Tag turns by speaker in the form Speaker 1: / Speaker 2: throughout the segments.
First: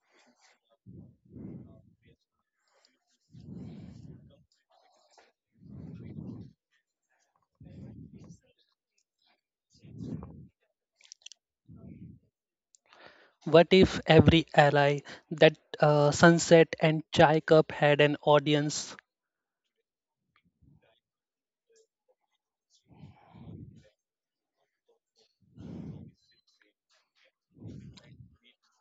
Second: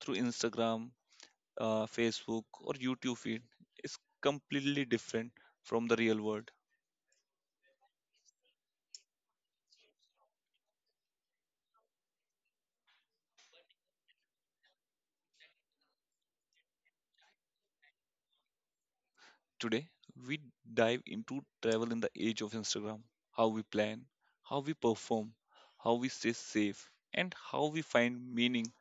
Speaker 1: through Instagram, Facebook, or YouTube feed is completely different from the real world?
Speaker 2: What if every ally, that sunset and chai cup had an audience?
Speaker 1: Today, we dive into travel in the age of Instagram, how we plan, how we perform, how we stay safe, and how we find meaning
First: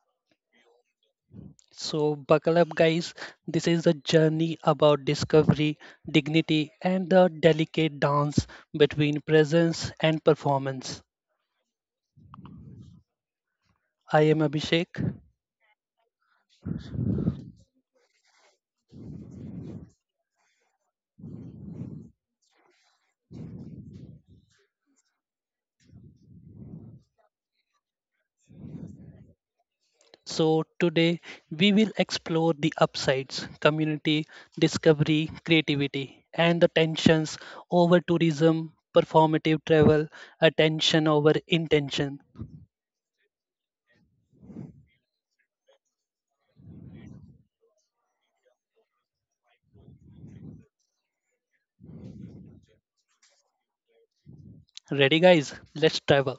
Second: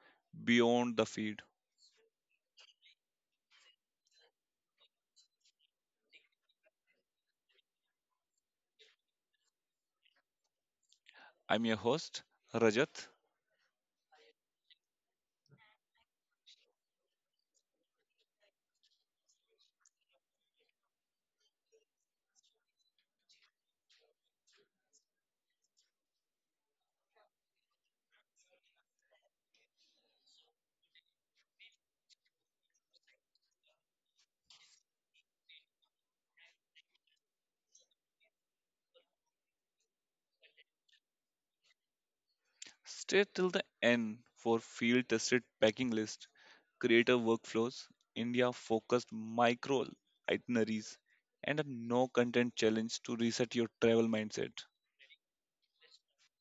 Speaker 1: beyond the feed.
Speaker 2: So, buckle up, guys. This is a journey about discovery, dignity, and the delicate dance between presence and performance.
Speaker 1: I'm your host, Rajat.
Speaker 2: I am Abhishek. So, today we will explore the upsides, community, discovery, creativity, and the tensions over tourism, performative travel, attention over intention.
Speaker 1: Stay till the end for field tested packing list, creator workflows, India focused micro itineraries, and a no content challenge to reset your travel mindset.
Speaker 2: Ready, guys? Let's travel.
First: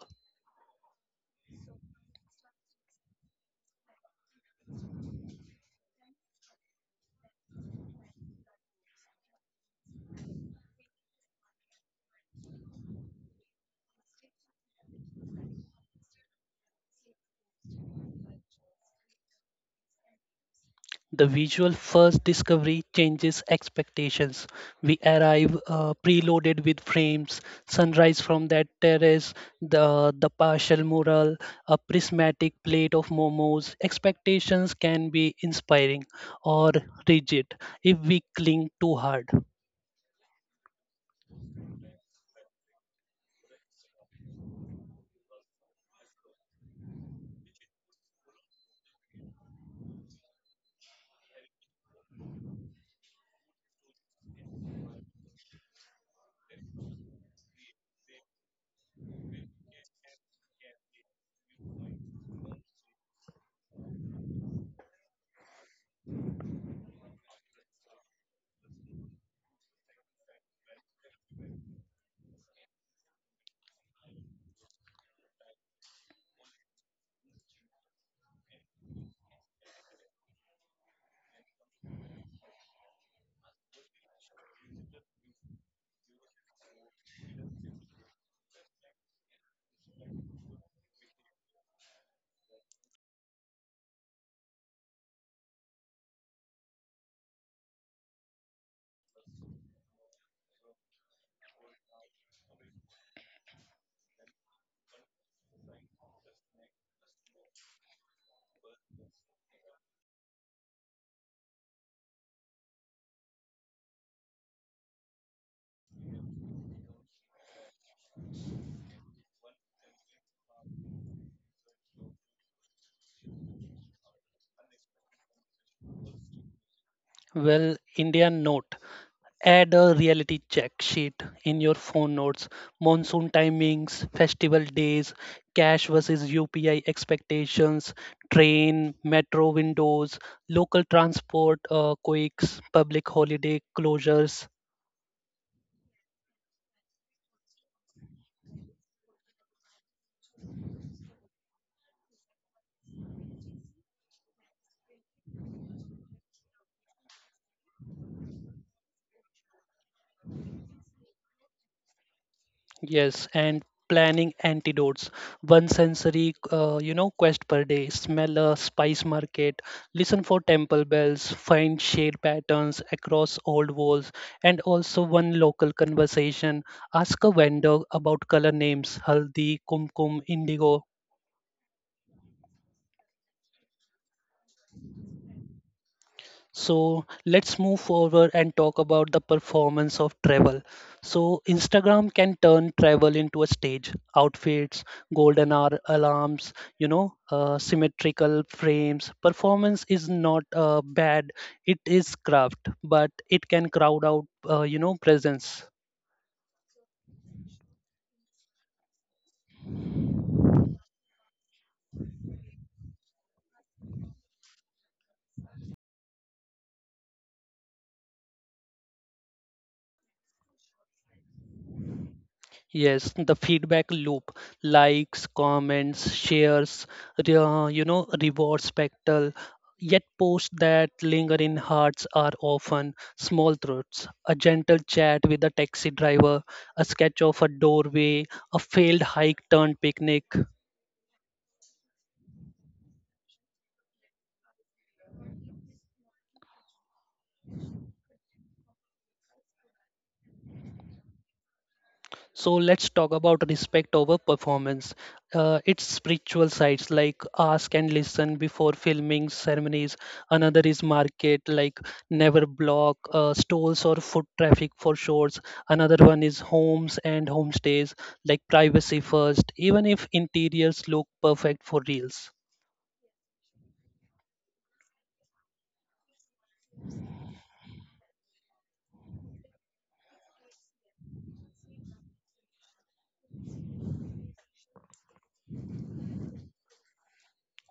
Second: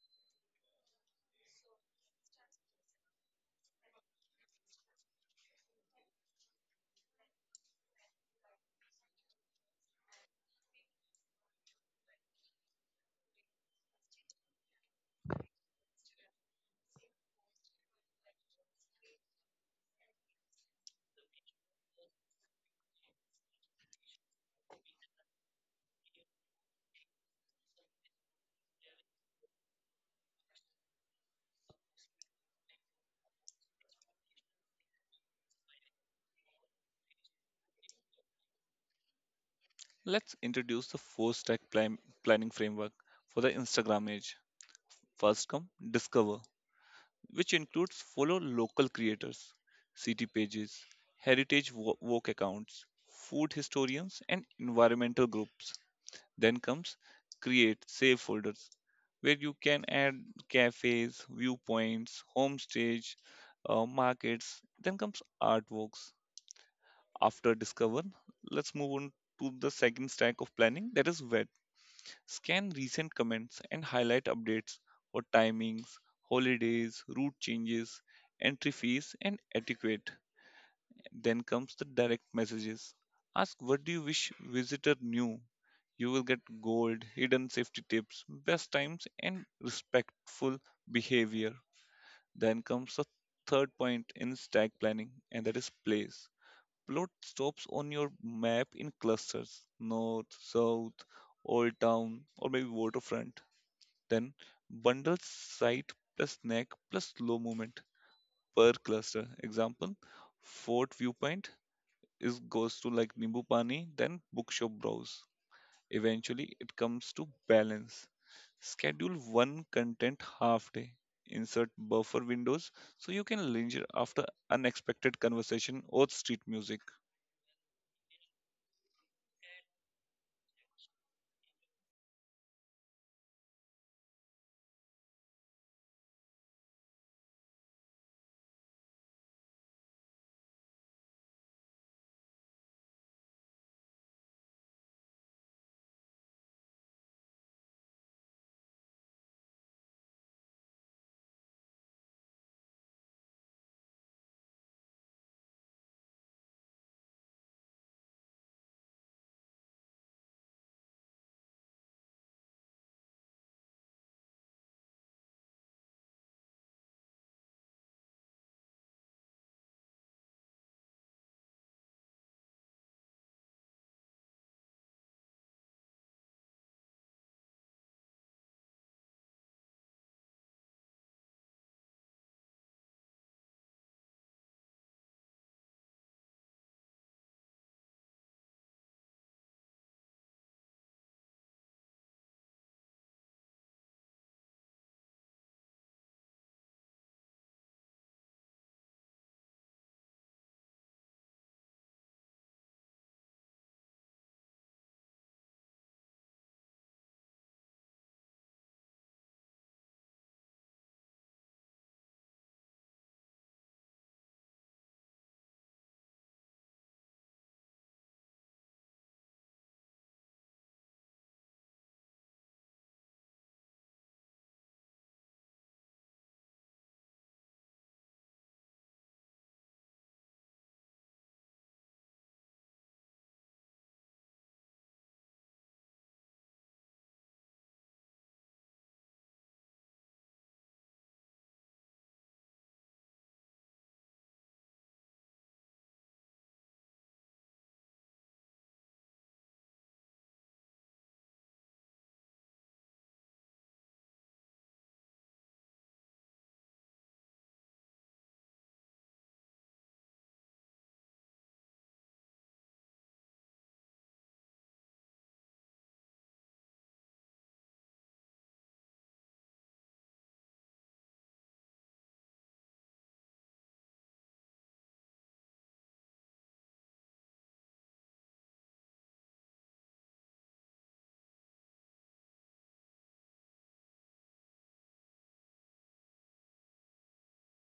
Speaker 2: The visual first discovery changes expectations. We arrive preloaded with frames, sunrise from that terrace, the partial mural, a prismatic plate of momos. Expectations can be inspiring or rigid if we cling too hard.
Speaker 1: Let's introduce the planning framework for the Instagram age. First come Discover, which includes follow local creators, city pages, heritage walk accounts, food historians, and environmental groups. Then comes Create save folders where you can add cafes, viewpoints, homestays, markets. Then comes artworks. After Discover, let's move on to the second stack of planning, that is web. Scan recent comments and highlight updates for timings, holidays, route changes, entry fees, and etiquette. Then comes the direct messages. Ask what do you wish visitor knew. You will get gold, hidden safety tips, best times, and respectful behavior. Then comes the third point in stack planning, and that is place. Plot stops on your map in clusters north, south, old town, or maybe waterfront. Then bundle site plus neck plus slow movement per cluster. Example Fort Viewpoint is goes to like nimbu pani, then bookshop browse. Eventually, it comes to balance. Schedule one content half day. Insert buffer windows so you can linger after unexpected conversation or street music.
Speaker 2: Well, Indian note. Add a reality check sheet in your phone notes, monsoon timings, festival days, cash versus UPI expectations, train, metro windows, local transport quakes, public holiday closures, yes, and planning antidotes. One sensory, quest per day. Smell a spice market, listen for temple bells, find shade patterns across old walls, and also one local conversation. Ask a vendor about color names, haldi, kumkum, indigo. So let's move forward and talk about the performance of travel. So Instagram can turn travel into a stage. Outfits, golden hour alarms, symmetrical frames. Performance is not bad. It is craft, but it can crowd out, presence. Yes, the feedback loop, likes, comments, shares, reward spectral. Yet posts that linger in hearts are often small truths. A gentle chat with a taxi driver, a sketch of a doorway, a failed hike turned picnic. So let's talk about respect over performance. It's spiritual sides like ask and listen before filming ceremonies. Another is market like never block stalls or foot traffic for shorts. Another one is homes and homestays like privacy first, even if interiors look perfect for reels.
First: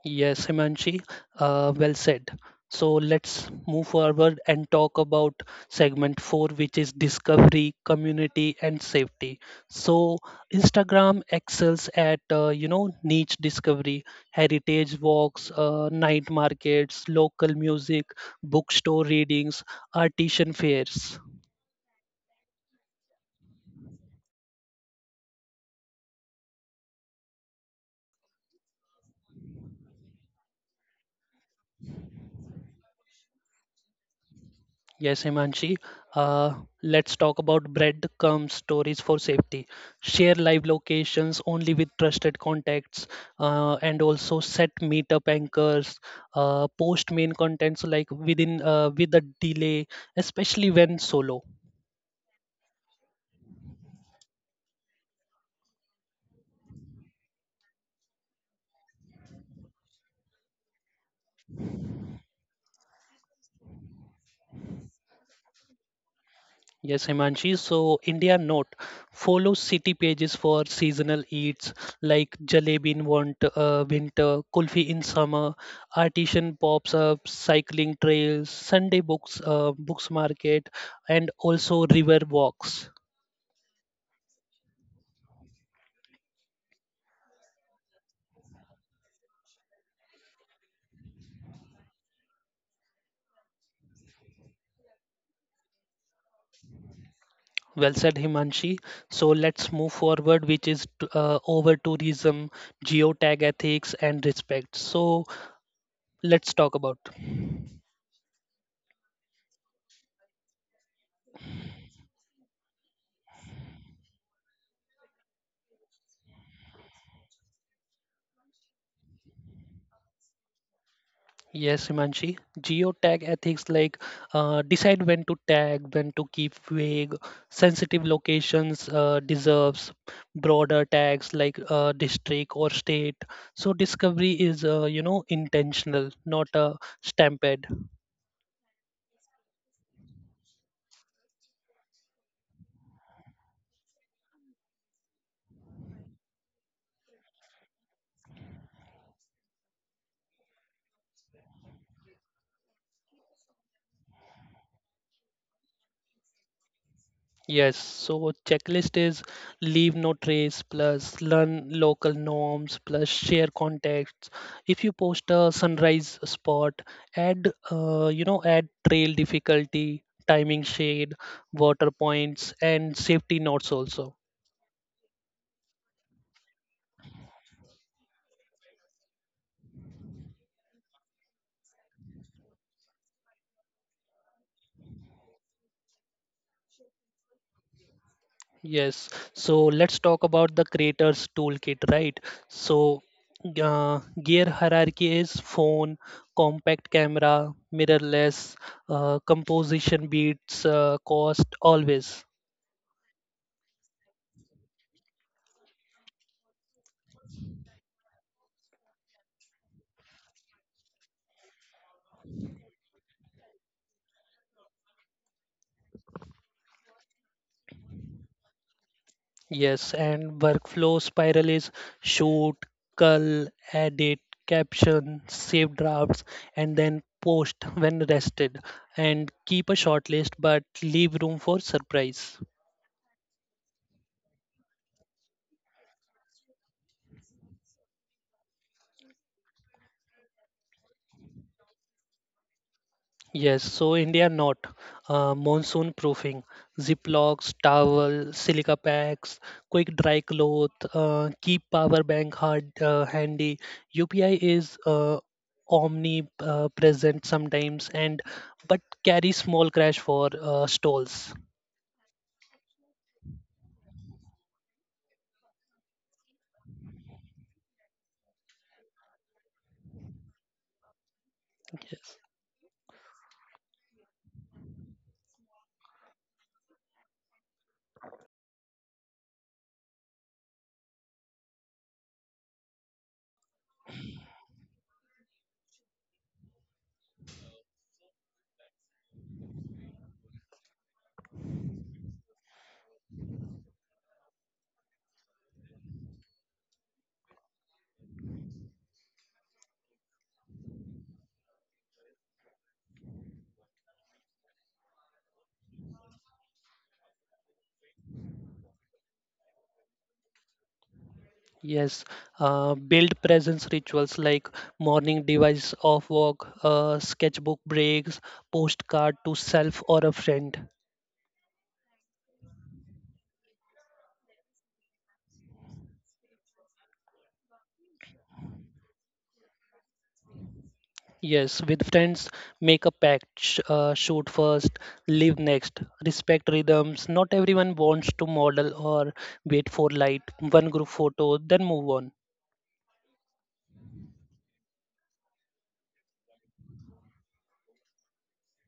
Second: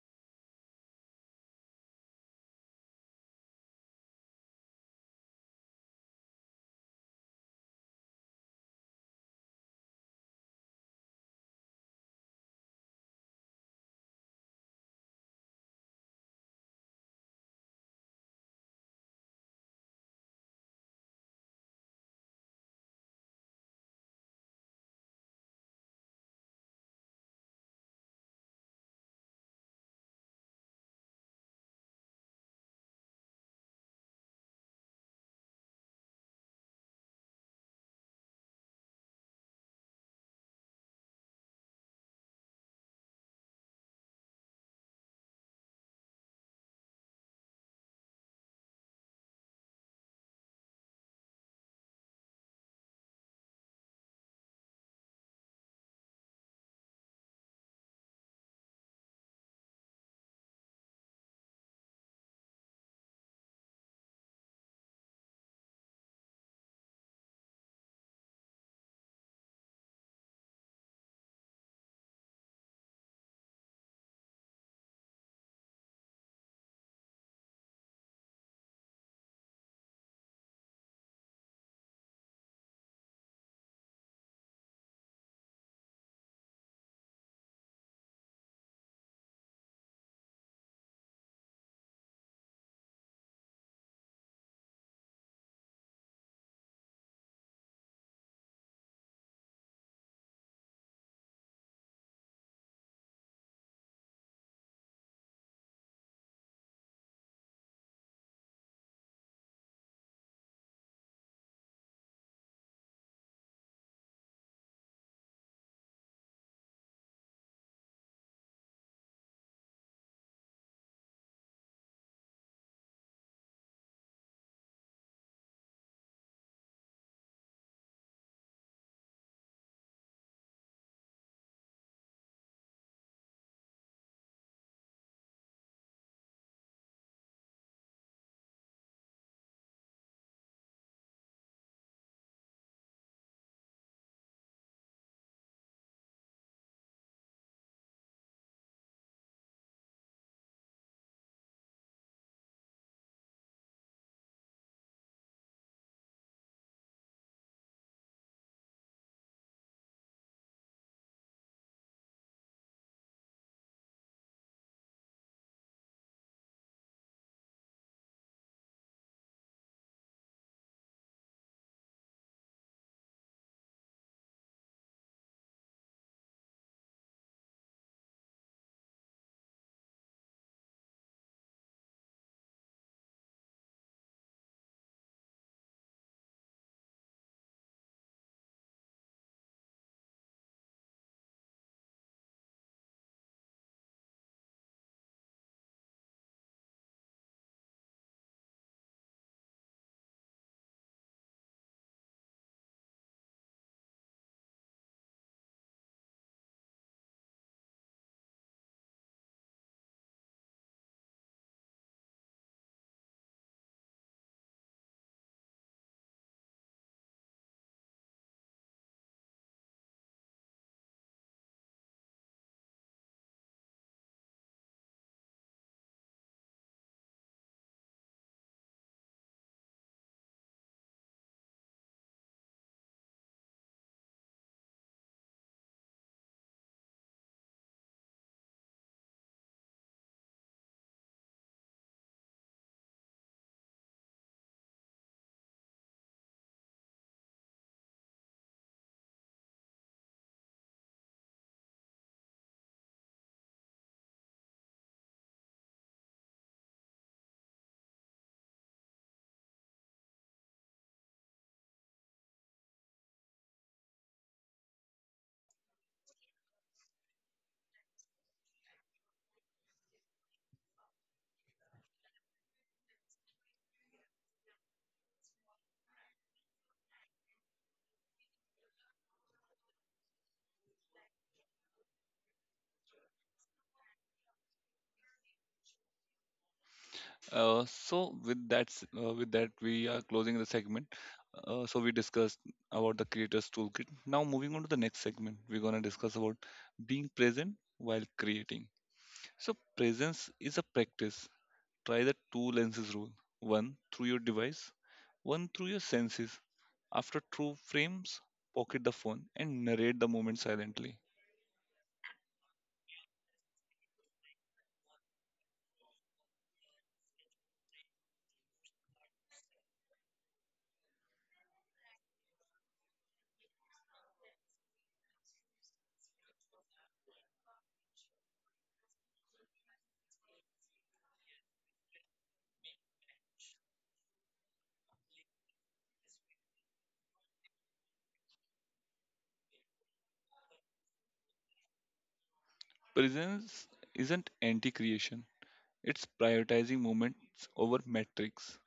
Speaker 2: Yes, Himanshi, well said. So let's move forward and talk about segment four, which is discovery, community, and safety. So Instagram excels at niche discovery, heritage walks, night markets, local music, bookstore readings, artisan fairs. Yes, Himanshi. Uh, let's talk about breadcrumb stories for safety. Share live locations only with trusted contacts, and also set meetup anchors. Post main contents like with a delay, especially when solo. Yes, Himanshi. So India note follows city pages for seasonal eats like jalebi in winter, kulfi in summer, artisan pops up, cycling trails, Sunday books market, and also river walks. Well said, Himanshi. So let's move forward, which is over tourism, geotag ethics, and respect. So let's talk about. Yes, Himanshi. Geotag ethics like decide when to tag, when to keep vague. Sensitive locations deserves broader tags like district or state. So discovery is intentional, not a stampede. Yes, so checklist is leave no trace plus learn local norms plus share contacts. If you post a sunrise spot, add add trail difficulty, timing shade, water points, and safety notes also. Yes, so let's talk about the creators toolkit, right? So, gear hierarchy is phone, compact camera, mirrorless, composition beats cost, always. Yes, and workflow spiral is shoot, cull, edit, caption, save drafts, and then post when rested. And keep a short list, but leave room for surprise. Yes, so India not monsoon proofing, Ziplocs, towel, silica packs, quick dry cloth, keep power bank hard handy. UPI is omnipresent sometimes and but carry small crash for stalls. Yes.
Speaker 1: So with that, with that, we are closing the segment. So we discussed about the creators toolkit. Now moving on to the next segment, we're gonna discuss about being present while creating. So presence is a practice. Try the two lenses rule, one through your device, one through your senses. After two frames, pocket the phone and narrate the moment silently.
Speaker 2: Yes, build presence rituals like morning device off walk, sketchbook breaks, postcard to self or a friend. Yes, with friends, make a pact, shoot first, live next, respect rhythms. Not everyone wants to model or wait for light, one group photo, then move on.
Speaker 1: Presence isn't anti creation, it's prioritizing moments over metrics.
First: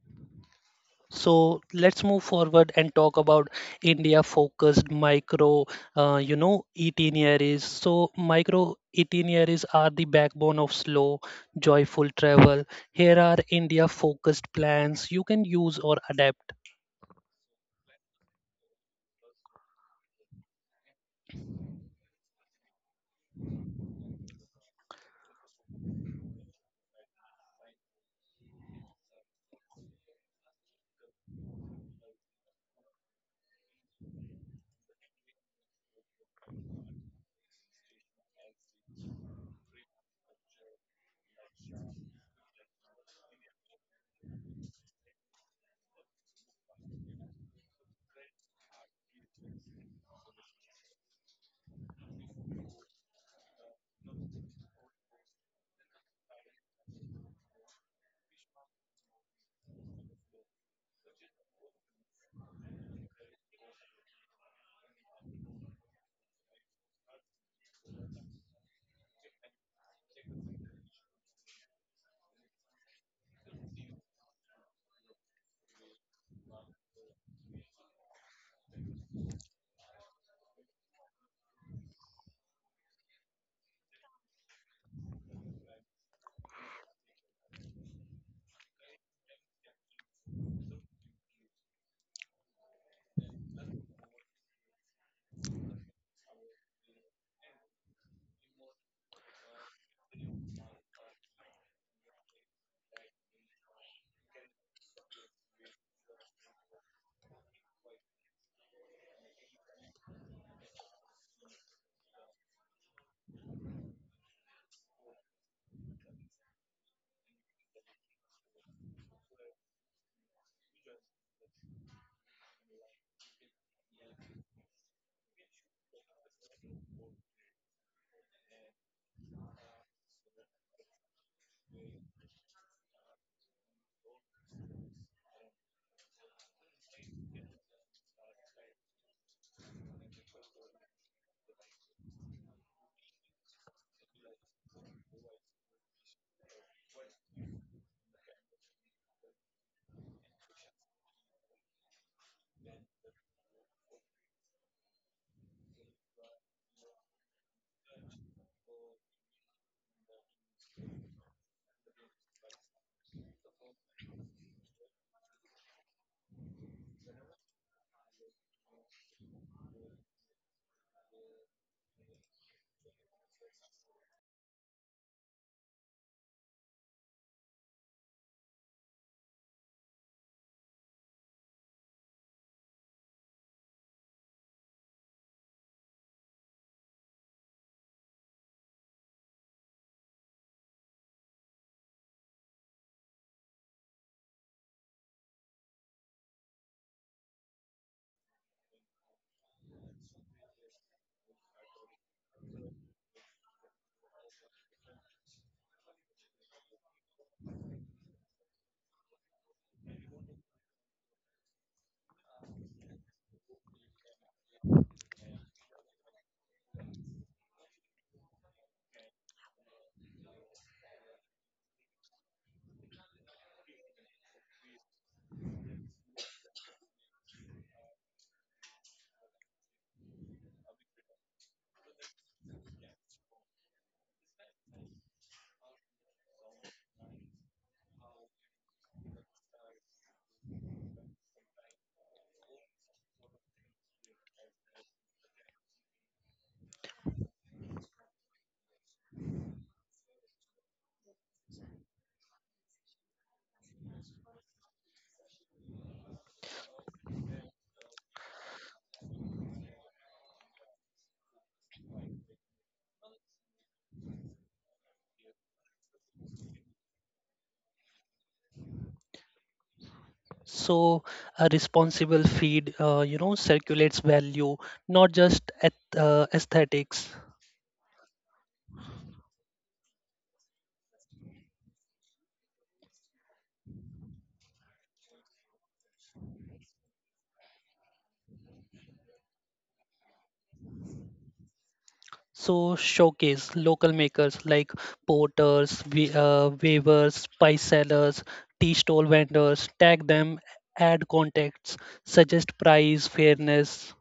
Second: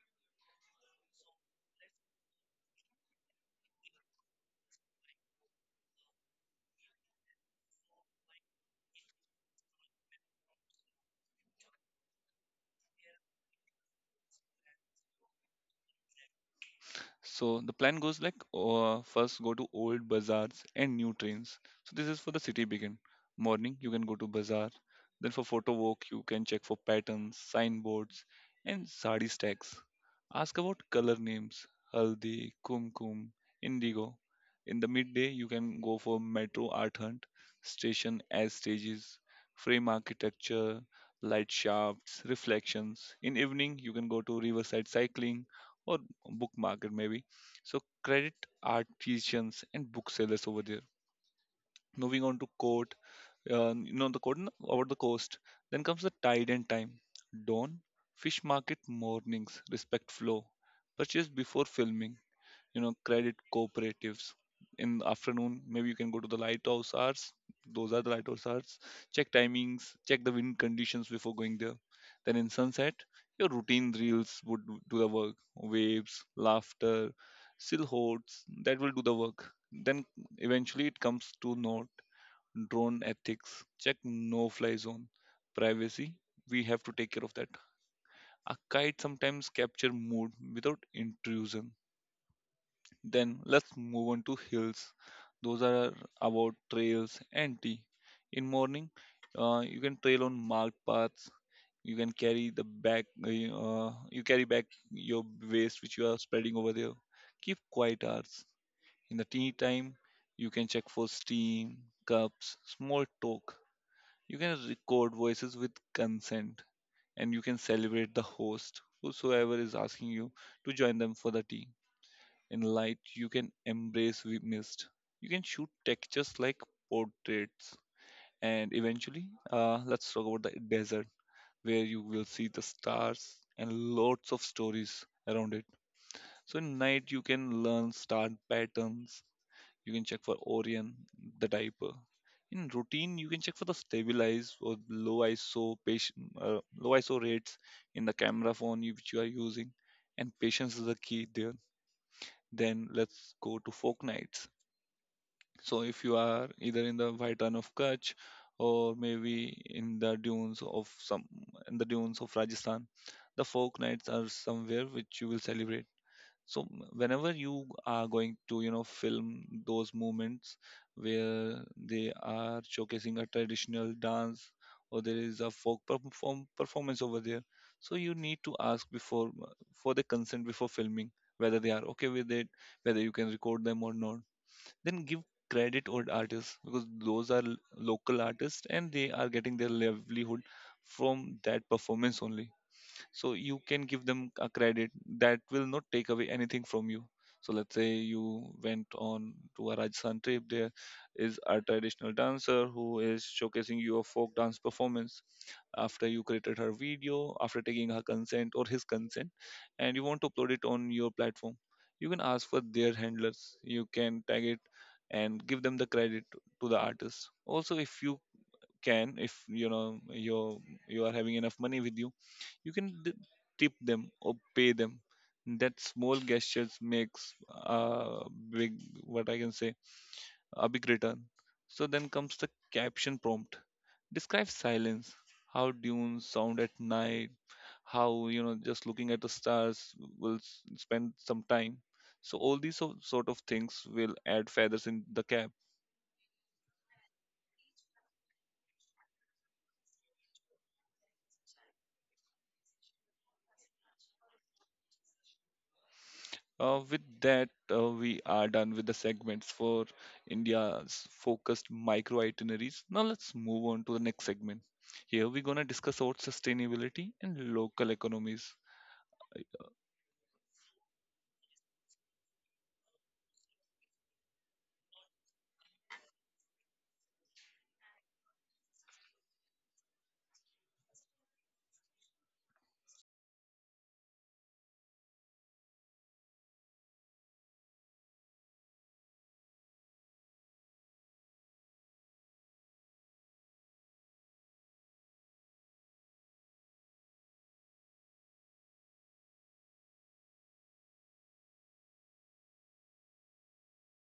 Speaker 2: So let's move forward and talk about India focused micro itineraries. So, micro itineraries are the backbone of slow, joyful travel. Here are India focused plans you can use or adapt.
Speaker 1: So the plan goes like, first go to old bazaars and new trains. So this is for the city begin. Morning you can go to bazaar. Then for photo walk you can check for patterns, signboards, and sari stacks. Ask about color names, haldi, kumkum, indigo. In the midday you can go for metro art hunt, station as stages, frame architecture, light shafts, reflections. In evening you can go to riverside cycling or book market maybe. So credit artisans and booksellers over there. Moving on to court, you know the court over the coast. Then comes the tide and time, dawn, fish market mornings, respect flow, purchase before filming, you know credit cooperatives. In the afternoon maybe you can go to the lighthouse hours, those are the lighthouse hours. Check timings, check the wind conditions before going there. Then in sunset your routine reels would do the work. Waves, laughter, silhouettes, that will do the work. Then eventually it comes to note, drone ethics, check no fly zone, privacy, we have to take care of that. A kite sometimes capture mood without intrusion. Then let's move on to hills. Those are about trails and tea. In morning, you can trail on marked paths. You can carry the back. You carry back your waste which you are spreading over there. Keep quiet hours. In the tea time, you can check for steam, cups, small talk. You can record voices with consent, and you can celebrate the host whosoever is asking you to join them for the tea. In light, you can embrace we mist. You can shoot textures like portraits. And eventually, let's talk about the desert, where you will see the stars and lots of stories around it. So in night, you can learn star patterns. You can check for Orion, the diaper. In routine, you can check for the stabilize or low ISO patient, uh, low ISO rates in the camera phone which you are using, and patience is the key there. Then let's go to folk nights. So if you are either in the White Run of Kutch or maybe in the dunes of Rajasthan, the folk nights are somewhere which you will celebrate. So m- whenever you are going to, you know, film those moments where they are showcasing a traditional dance or there is a folk performance over there, so you need to ask before for the consent before filming whether they are okay with it, whether you can record them or not. Then give credit or artists, because those are local artists and they are getting their livelihood from that performance only, so you can give them a credit. That will not take away anything from you. So let's say you went on to a Rajasthan trip. There is a traditional dancer who is showcasing your folk dance performance. After you created her video after taking her consent or his consent, and you want to upload it on your platform, you can ask for their handlers, you can tag it and give them the credit to the artist also. If you can, if you know you're, you are having enough money with you, you can tip them or pay them. That small gestures makes a big, what I can say, a big return. So then comes the caption prompt. Describe silence. How dunes sound at night. How, you know, just looking at the stars will spend some time. So all these sort of things will add feathers in the cap. With that, we are done with the segments for India's focused micro itineraries. Now let's move on to the next segment. Here we're gonna discuss about sustainability and local economies.
Speaker 2: So a responsible feed, circulates value, not just aesthetics. So showcase local makers like porters, weavers, spice sellers, tea stall vendors. Tag them, add contacts, suggest price, fairness,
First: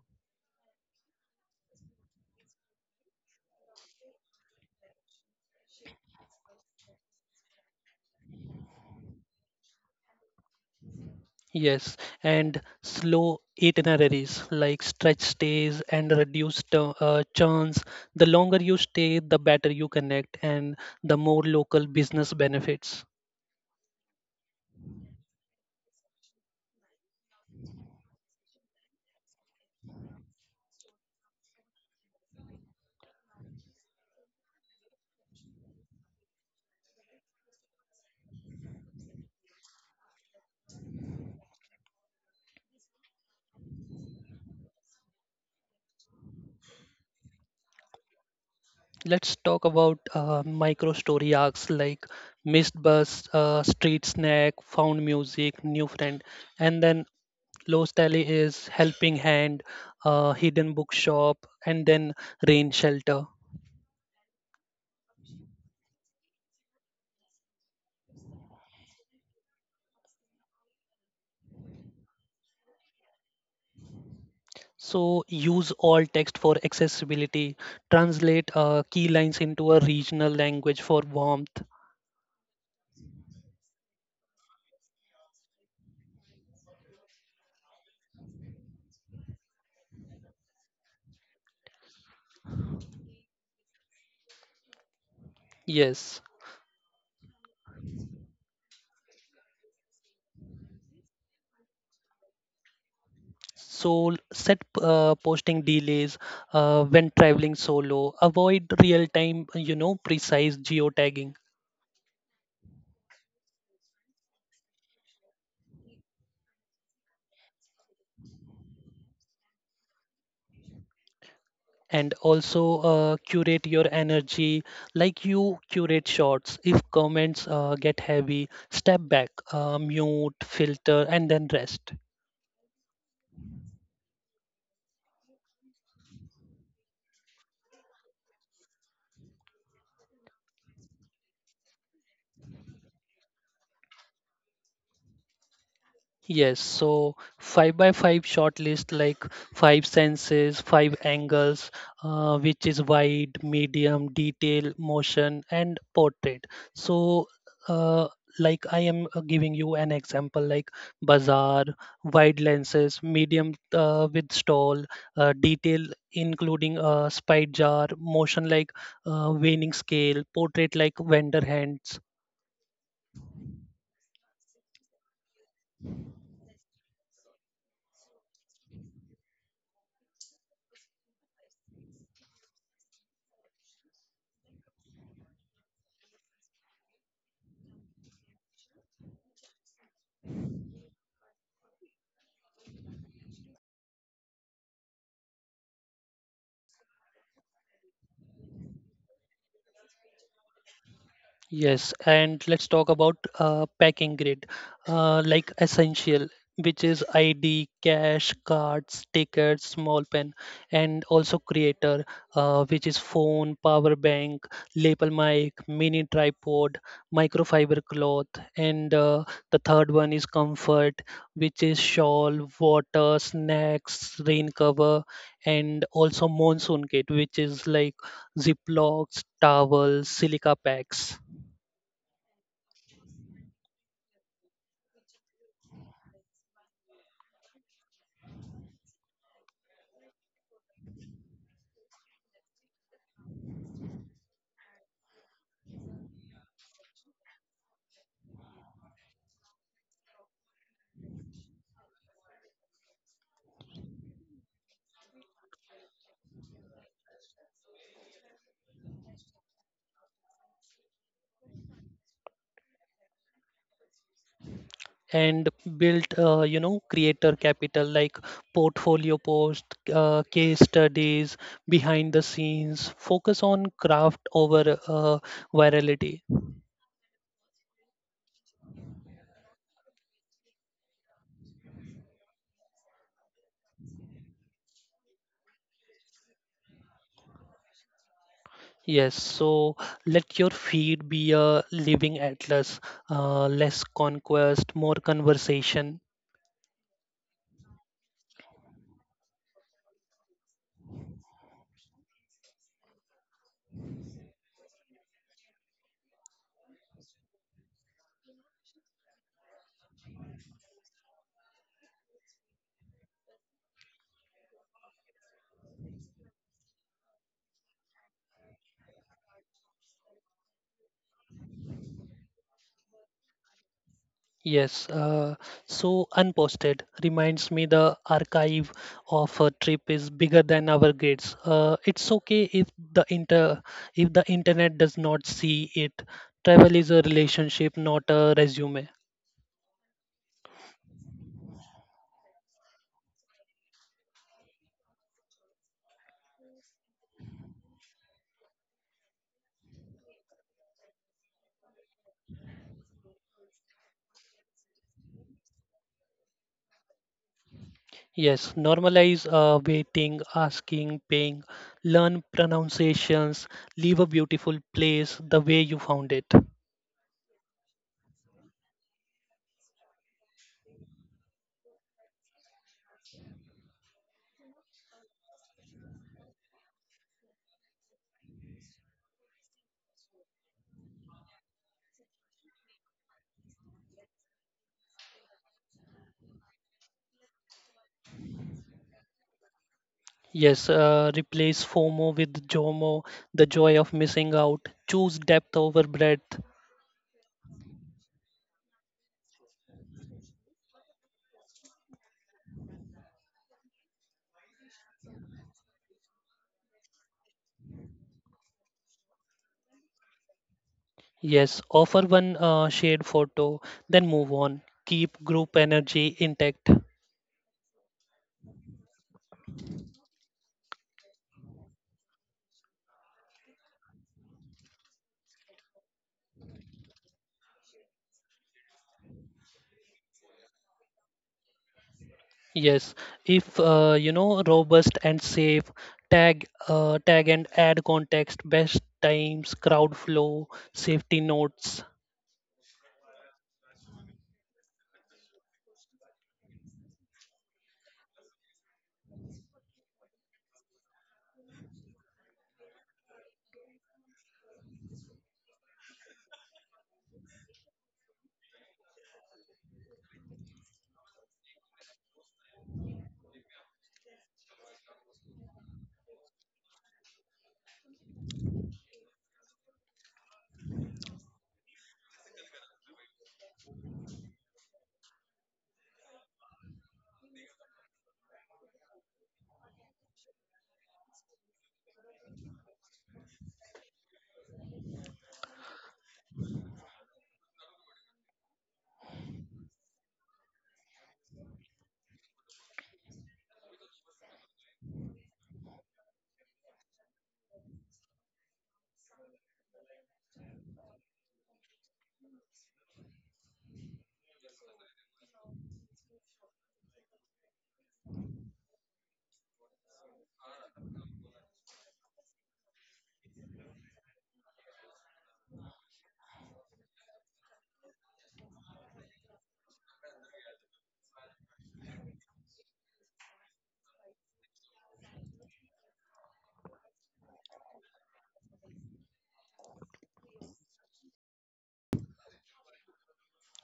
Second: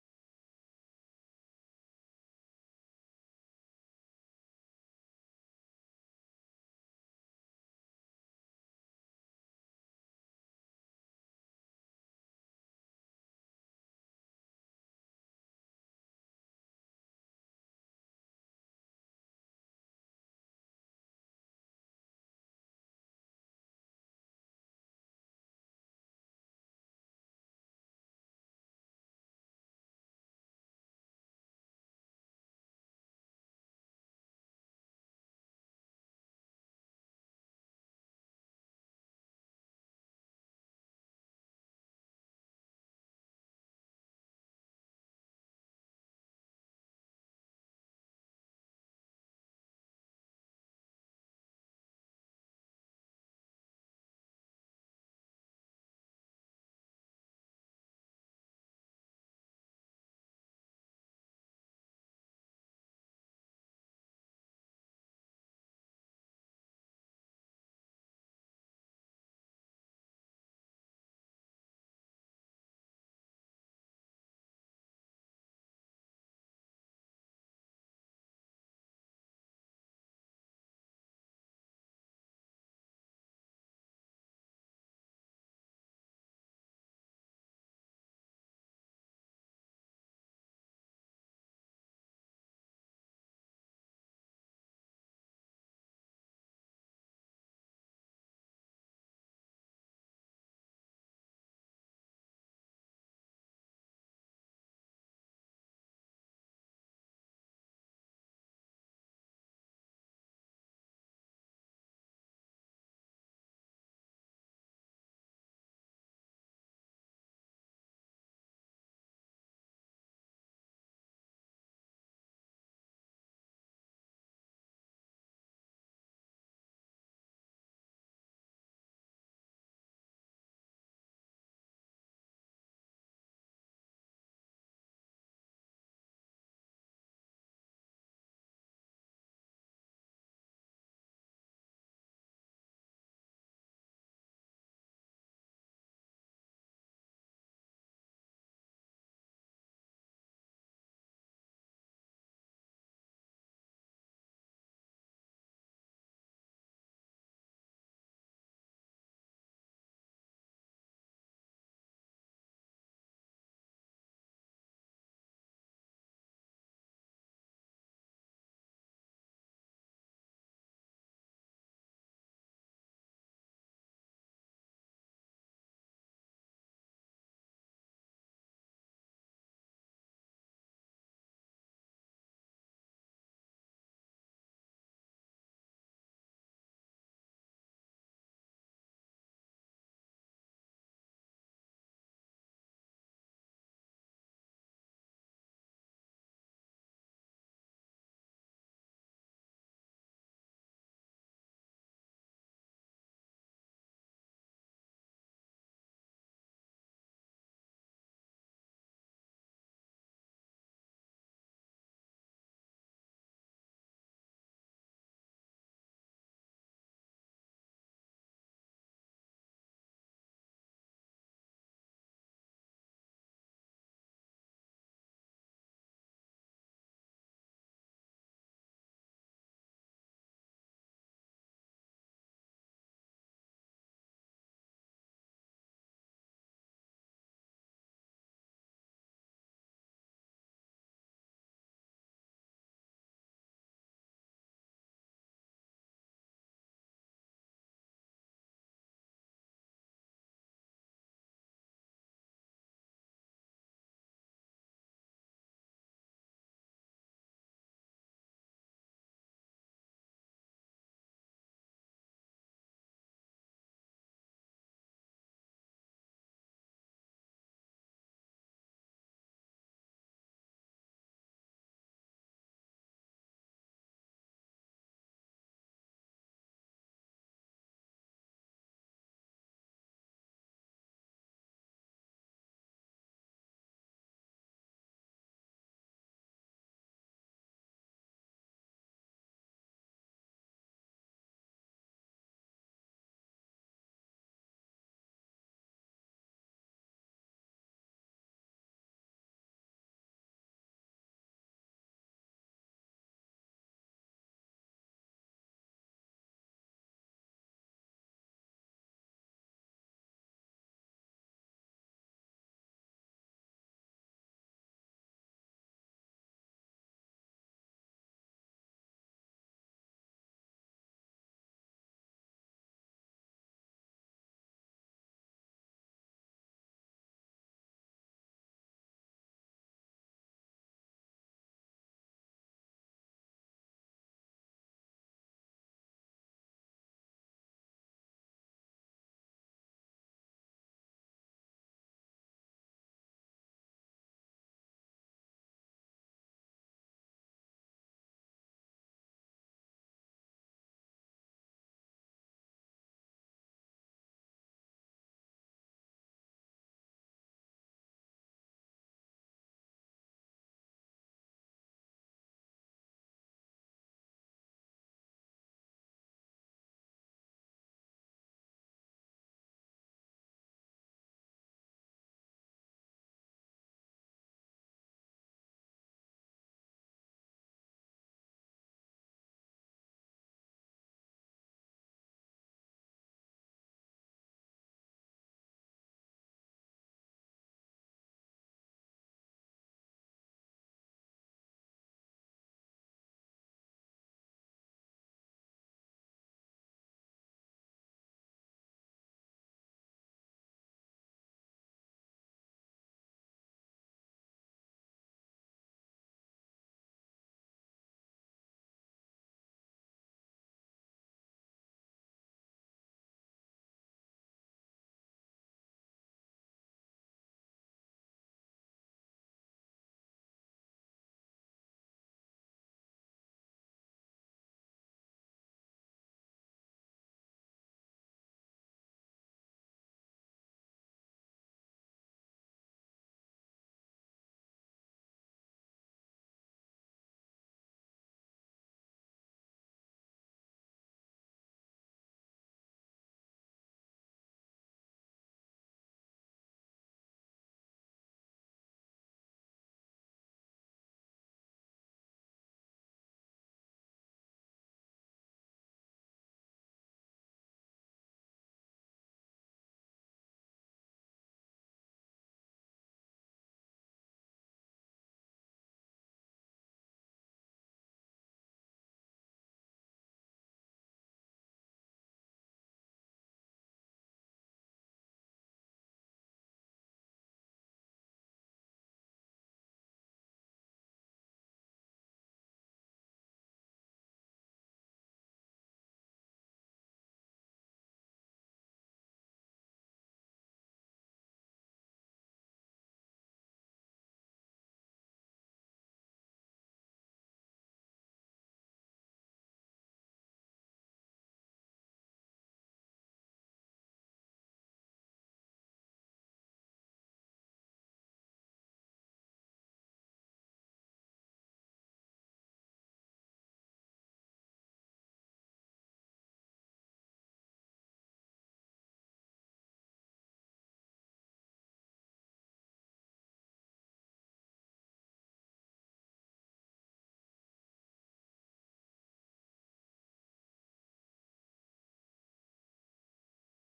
Speaker 2: yes, and slow itineraries like stretch stays and reduced churns. The longer you stay, the better you connect and the more local business benefits. Let's talk about micro story arcs like missed bus, street snack, found music, new friend, and then Lost Alley is helping hand, hidden bookshop, and then rain shelter. So use all text for accessibility. Translate key lines into a regional language for warmth. Yes. So set posting delays when traveling solo. Avoid real-time, precise geotagging. And also curate your energy like you curate shots. If comments get heavy, step back, mute, filter, and then rest. Yes, so five by five short list like five senses, five angles, which is wide, medium, detail, motion, and portrait. So, uh, like I am giving you an example like bazaar, wide lenses, medium with stall, detail including a spy jar, motion like waning scale, portrait like vendor hands, yes, and let's talk about packing grid, like essential, which is ID, cash, cards, tickets, small pen, and also creator, which is phone, power bank, lapel mic, mini tripod, microfiber cloth, and the third one is comfort, which is shawl, water, snacks, rain cover, and also monsoon kit, which is like Ziplocs, towels, silica packs. And built creator capital like portfolio post case studies behind the scenes focus on craft over virality. Yes, so let your feed be a living atlas, less conquest more conversation. Yes, so unposted reminds me the archive of a trip is bigger than our gates. It's okay if the inter if the internet does not see it. Travel is a relationship, not a resume. Yes, normalize waiting, asking, paying, learn pronunciations, leave a beautiful place the way you found it. Yes, replace FOMO with JOMO, the joy of missing out. Choose depth over breadth. Yes, offer one shared photo, then move on. Keep group energy intact. Yes, if robust and safe, tag and add context, best times, crowd flow, safety notes.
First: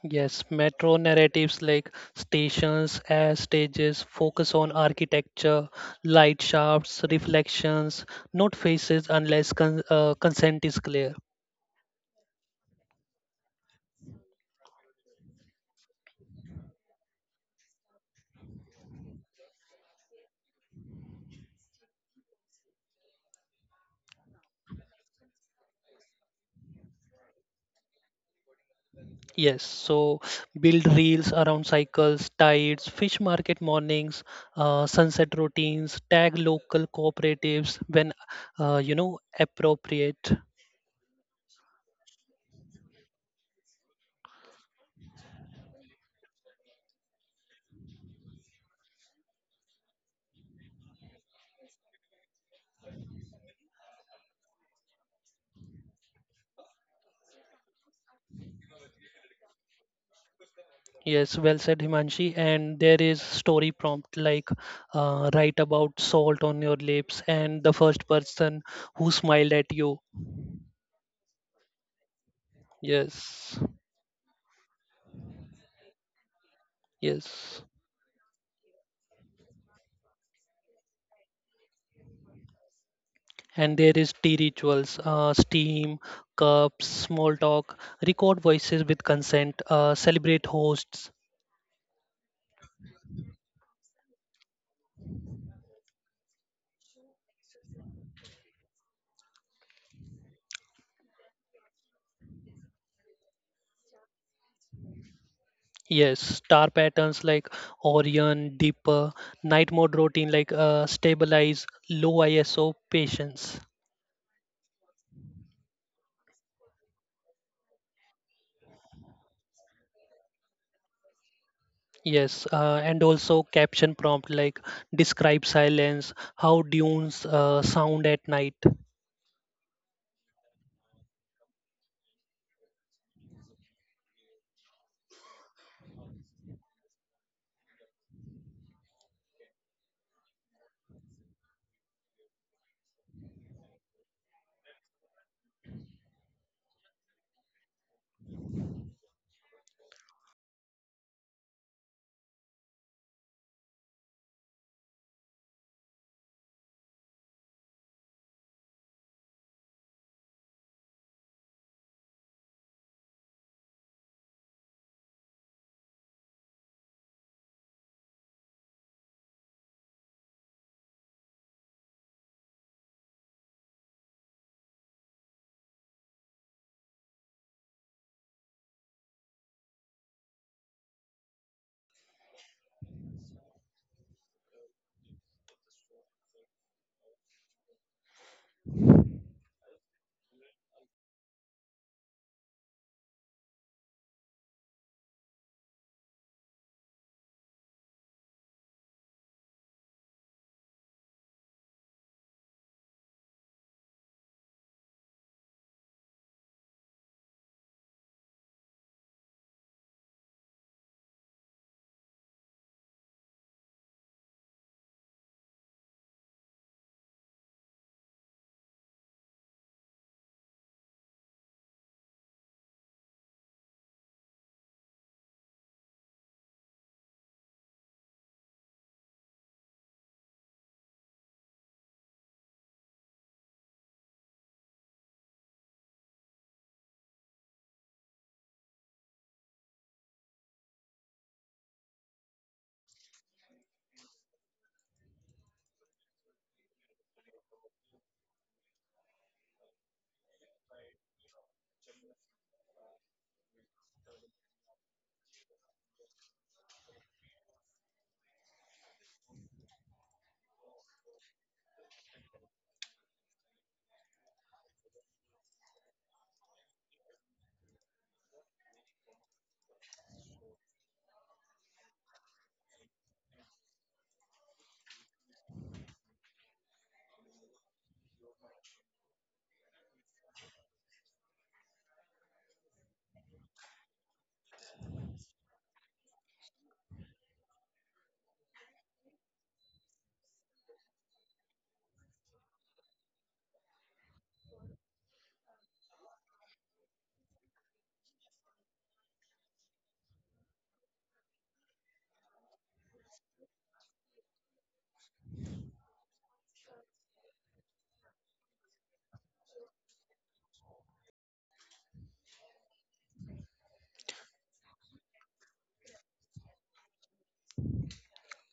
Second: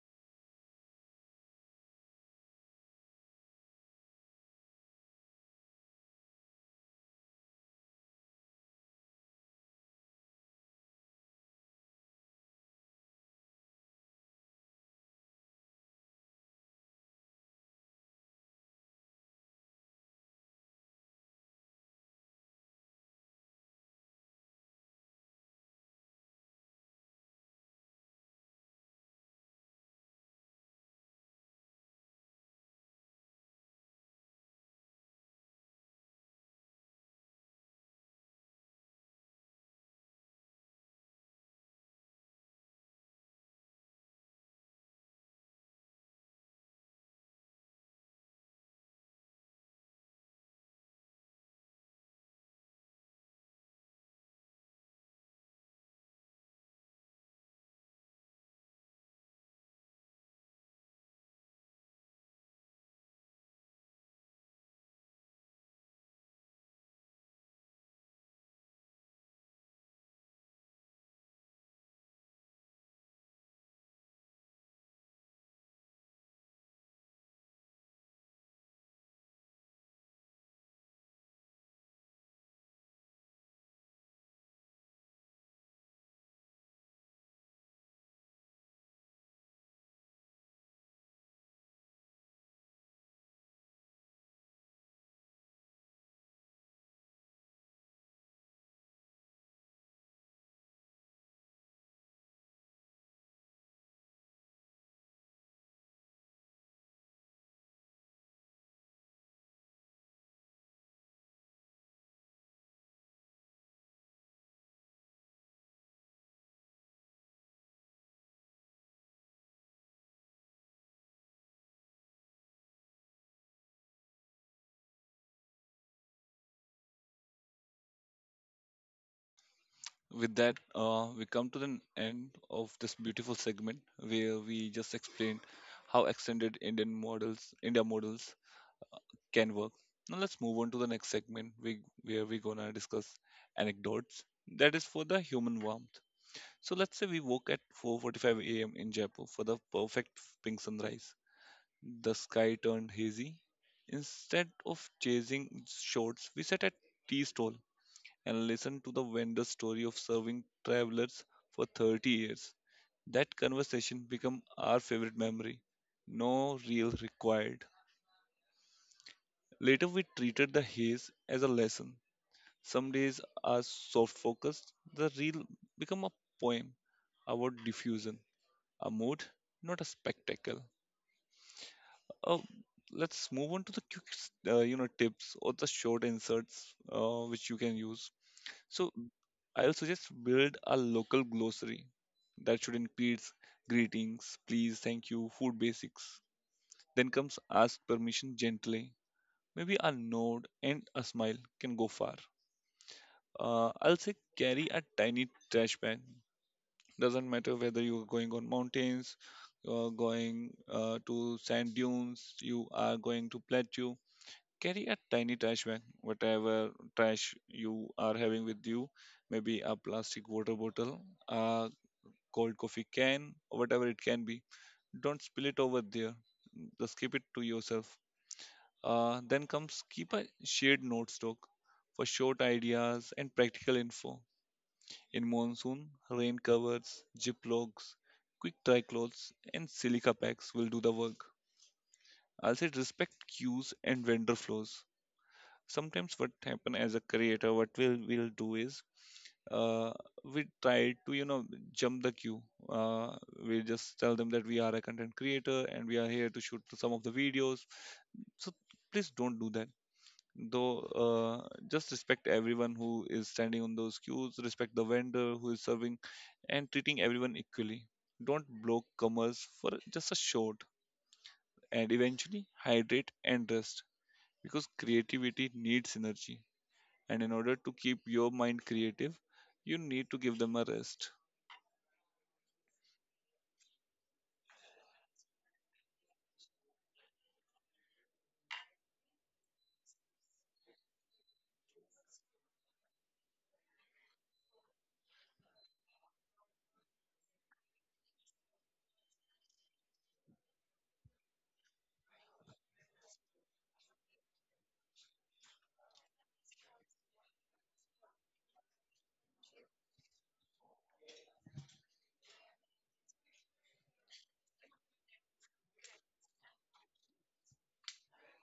Speaker 2: Yes, metro narratives like stations as stages focus on architecture, light shafts, reflections, not faces unless consent is clear. Yes, so build reels around cycles, tides, fish market mornings, sunset routines, tag local cooperatives when appropriate. Yes, well said, Himanshi. And there is story prompt like write about salt on your lips and the first person who smiled at you. Yes, yes. And there is tea rituals, steam, cups, small talk, record voices with consent, celebrate hosts. Yes, star patterns like Orion, Deeper, night mode routine like stabilize, low ISO, patience. Yes, and also caption prompt like describe silence, how dunes sound at night.
Speaker 1: With that, we come to the end of this beautiful segment where we just explained how extended India models can work. Now let's move on to the next segment, where we're gonna discuss anecdotes. That is for the human warmth. So let's say we woke at 4:45 a.m. in Jaipur for the perfect pink sunrise. The sky turned hazy. Instead of chasing shorts, we sat at tea stall and listened to the vendor's story of serving travelers for 30 years. That conversation became our favorite memory. No real required. Later, we treated the haze as a lesson. Some days are soft focused. The real become a poem about diffusion, a mood, not a spectacle. Uh, let's move on to the quick, you know, tips or the short inserts which you can use. So I'll suggest build a local glossary that should include greetings, please, thank you, food basics. Then comes ask permission gently. Maybe a nod and a smile can go far. I'll say carry a tiny trash bag, doesn't matter whether you're going on mountains, you're going to sand dunes, you are going to plateau. Carry a tiny trash bag. Whatever trash you are having with you, maybe a plastic water bottle, a cold coffee can or whatever it can be, don't spill it over there, just keep it to yourself. Uh, then comes keep a shared notes stock for short ideas and practical info. In monsoon, rain covers, zip logs, quick dry clothes, and silica packs will do the work. I'll say respect queues and vendor flows. Sometimes what happen as a creator, what we'll do is, uh, we try to, you know, jump the queue. Uh, we just tell them that we are a content creator and we are here to shoot some of the videos. So please don't do that though. Just respect everyone who is standing on those queues, respect the vendor who is serving and treating everyone equally. Don't block commerce for just a short. And eventually hydrate and rest, because creativity needs energy, and in order to keep your mind creative you need to give them a rest.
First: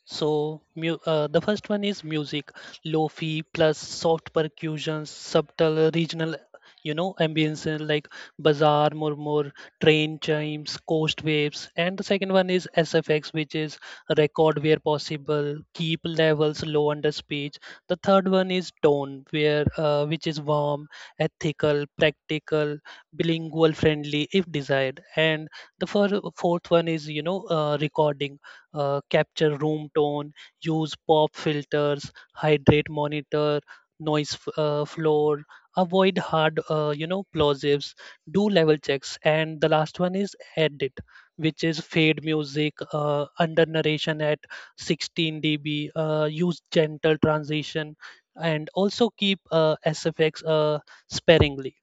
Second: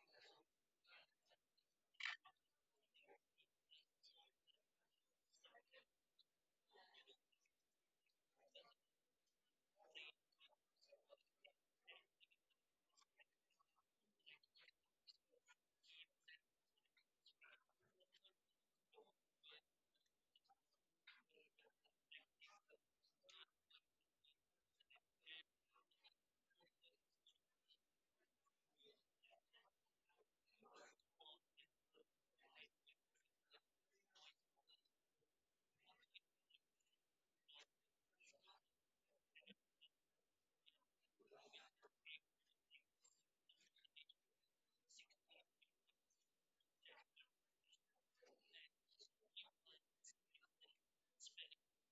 Speaker 2: So the first one is music, lofi plus soft percussions, subtle regional, ambience like bazaar, murmur, train chimes, coast waves, and the second one is SFX, which is record where possible, keep levels low under speech. The third one is tone, where which is warm, ethical, practical, bilingual friendly if desired, and the fourth one is recording, capture room tone, use pop filters, hydrate monitor, floor, avoid hard, plosives, do level checks, and the last one is edit, which is fade music, under narration at 16 dB, use gentle transition, and also keep SFX sparingly.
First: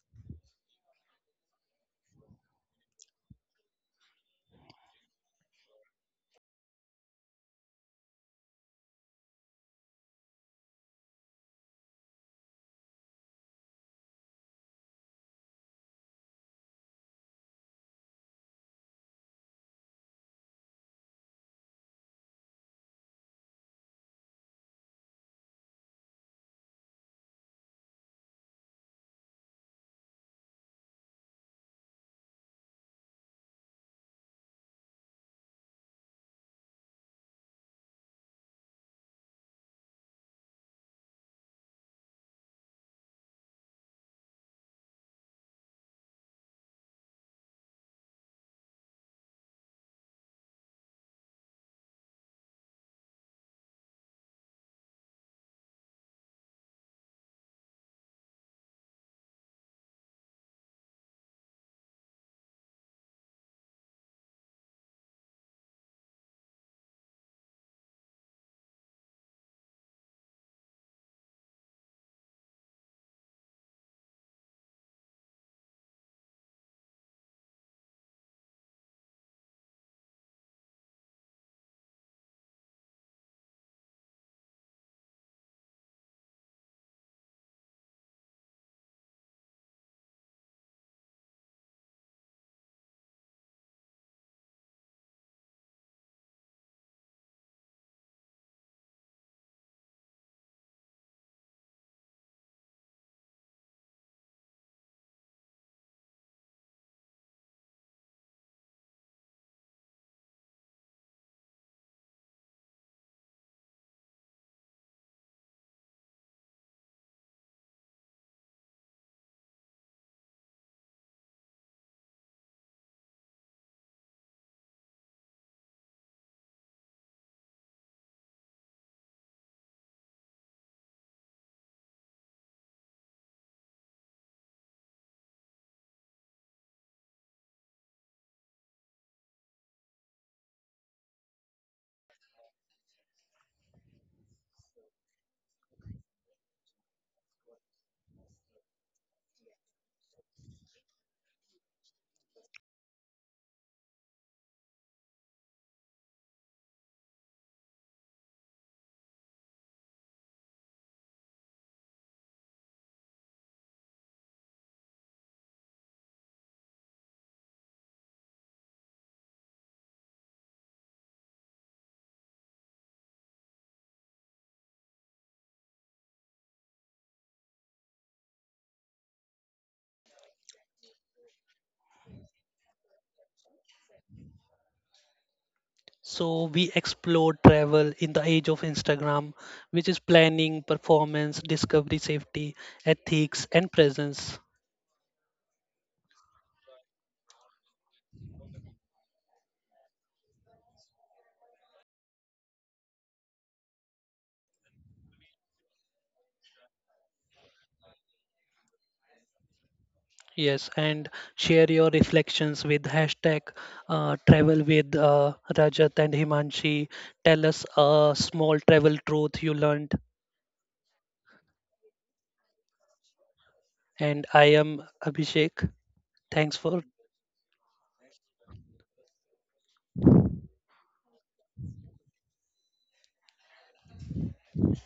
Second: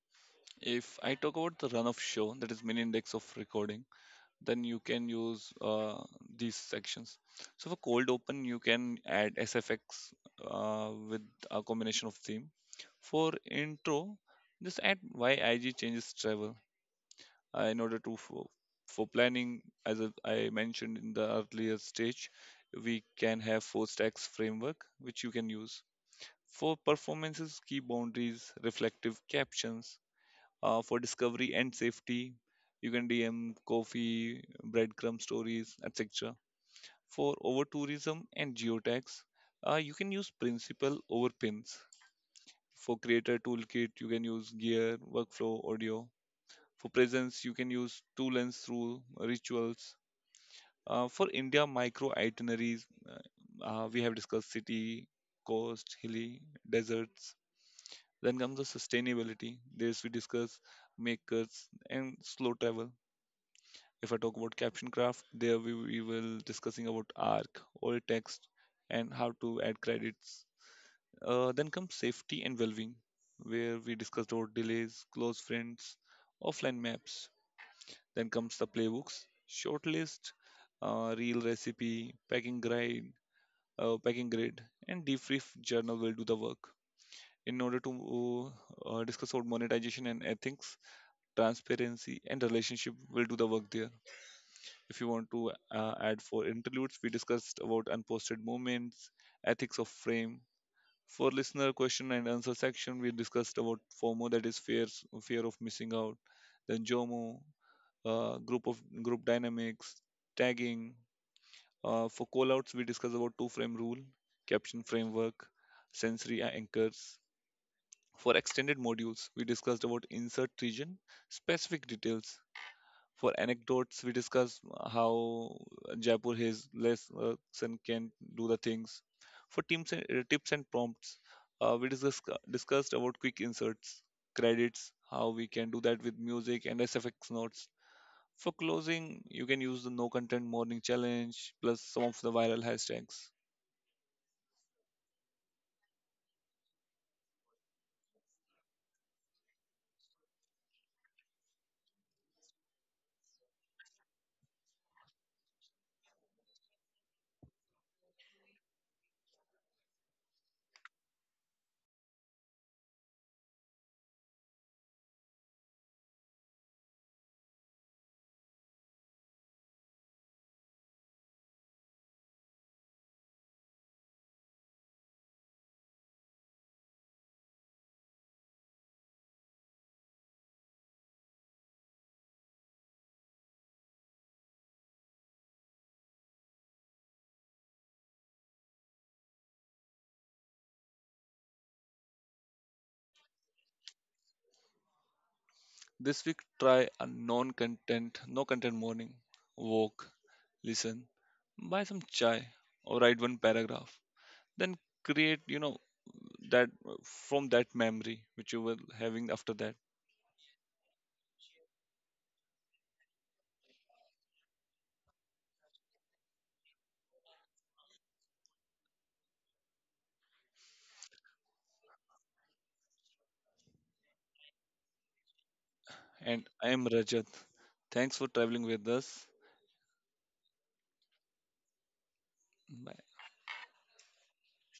Speaker 1: If I talk about the run of show, that is main index of recording, then you can use these sections. So for cold open you can add SFX with a combination of theme. For intro just add YIG changes travel. Uh, in order to for planning, as I mentioned in the earlier stage, we can have four stacks framework which you can use. For performances, key boundaries, reflective captions. Uh, for discovery and safety, you can DM coffee, breadcrumb stories, etc. For over tourism and geotags, you can use principal over pins. For creator toolkit, you can use gear, workflow, audio. For presence, you can use tool and through rituals. For India micro itineraries, we have discussed city, coast, hilly, deserts. Then comes the sustainability. This we discuss makers and slow travel. If I talk about caption craft, there we will discussing about arc, alt text, and how to add credits. Then comes safety and well-being, where we discussed about delays, close friends, offline maps. Then comes the playbooks, shortlist, real recipe, packing guide, packing grid, and debrief journal will do the work. In order to discuss about monetization and ethics, transparency and relationship will do the work there. If you want to add for interludes, we discussed about unposted movements, ethics of frame. For listener question and answer section, we discussed about FOMO, that is fear of missing out. Then JOMO, group dynamics, tagging. For callouts, we discussed about two frame rule, caption framework, sensory anchors. For extended modules, we discussed about insert region, specific details. For anecdotes, we discuss how Jaipur has less and can do the things. For teams and, tips and prompts, discussed about quick inserts, credits, how we can do that with music and SFX notes. For closing, you can use the no content morning challenge plus some of the viral hashtags.
Speaker 2: So we explore travel in the age of Instagram, which is planning, performance, discovery, safety, ethics, and presence.
Speaker 1: This week, try a no content morning. Walk, listen, buy some chai, or write one paragraph. Then create, you know, that, from that memory which you were having after that.
Speaker 2: Yes, and share your reflections with hashtag travel with Rajat and Himanshi. Tell us a small travel truth you learned. And I am Abhishek.
Speaker 1: And
Speaker 2: Thanks
Speaker 1: I am
Speaker 2: for
Speaker 1: Rajat. Thanks for traveling with us. Bye.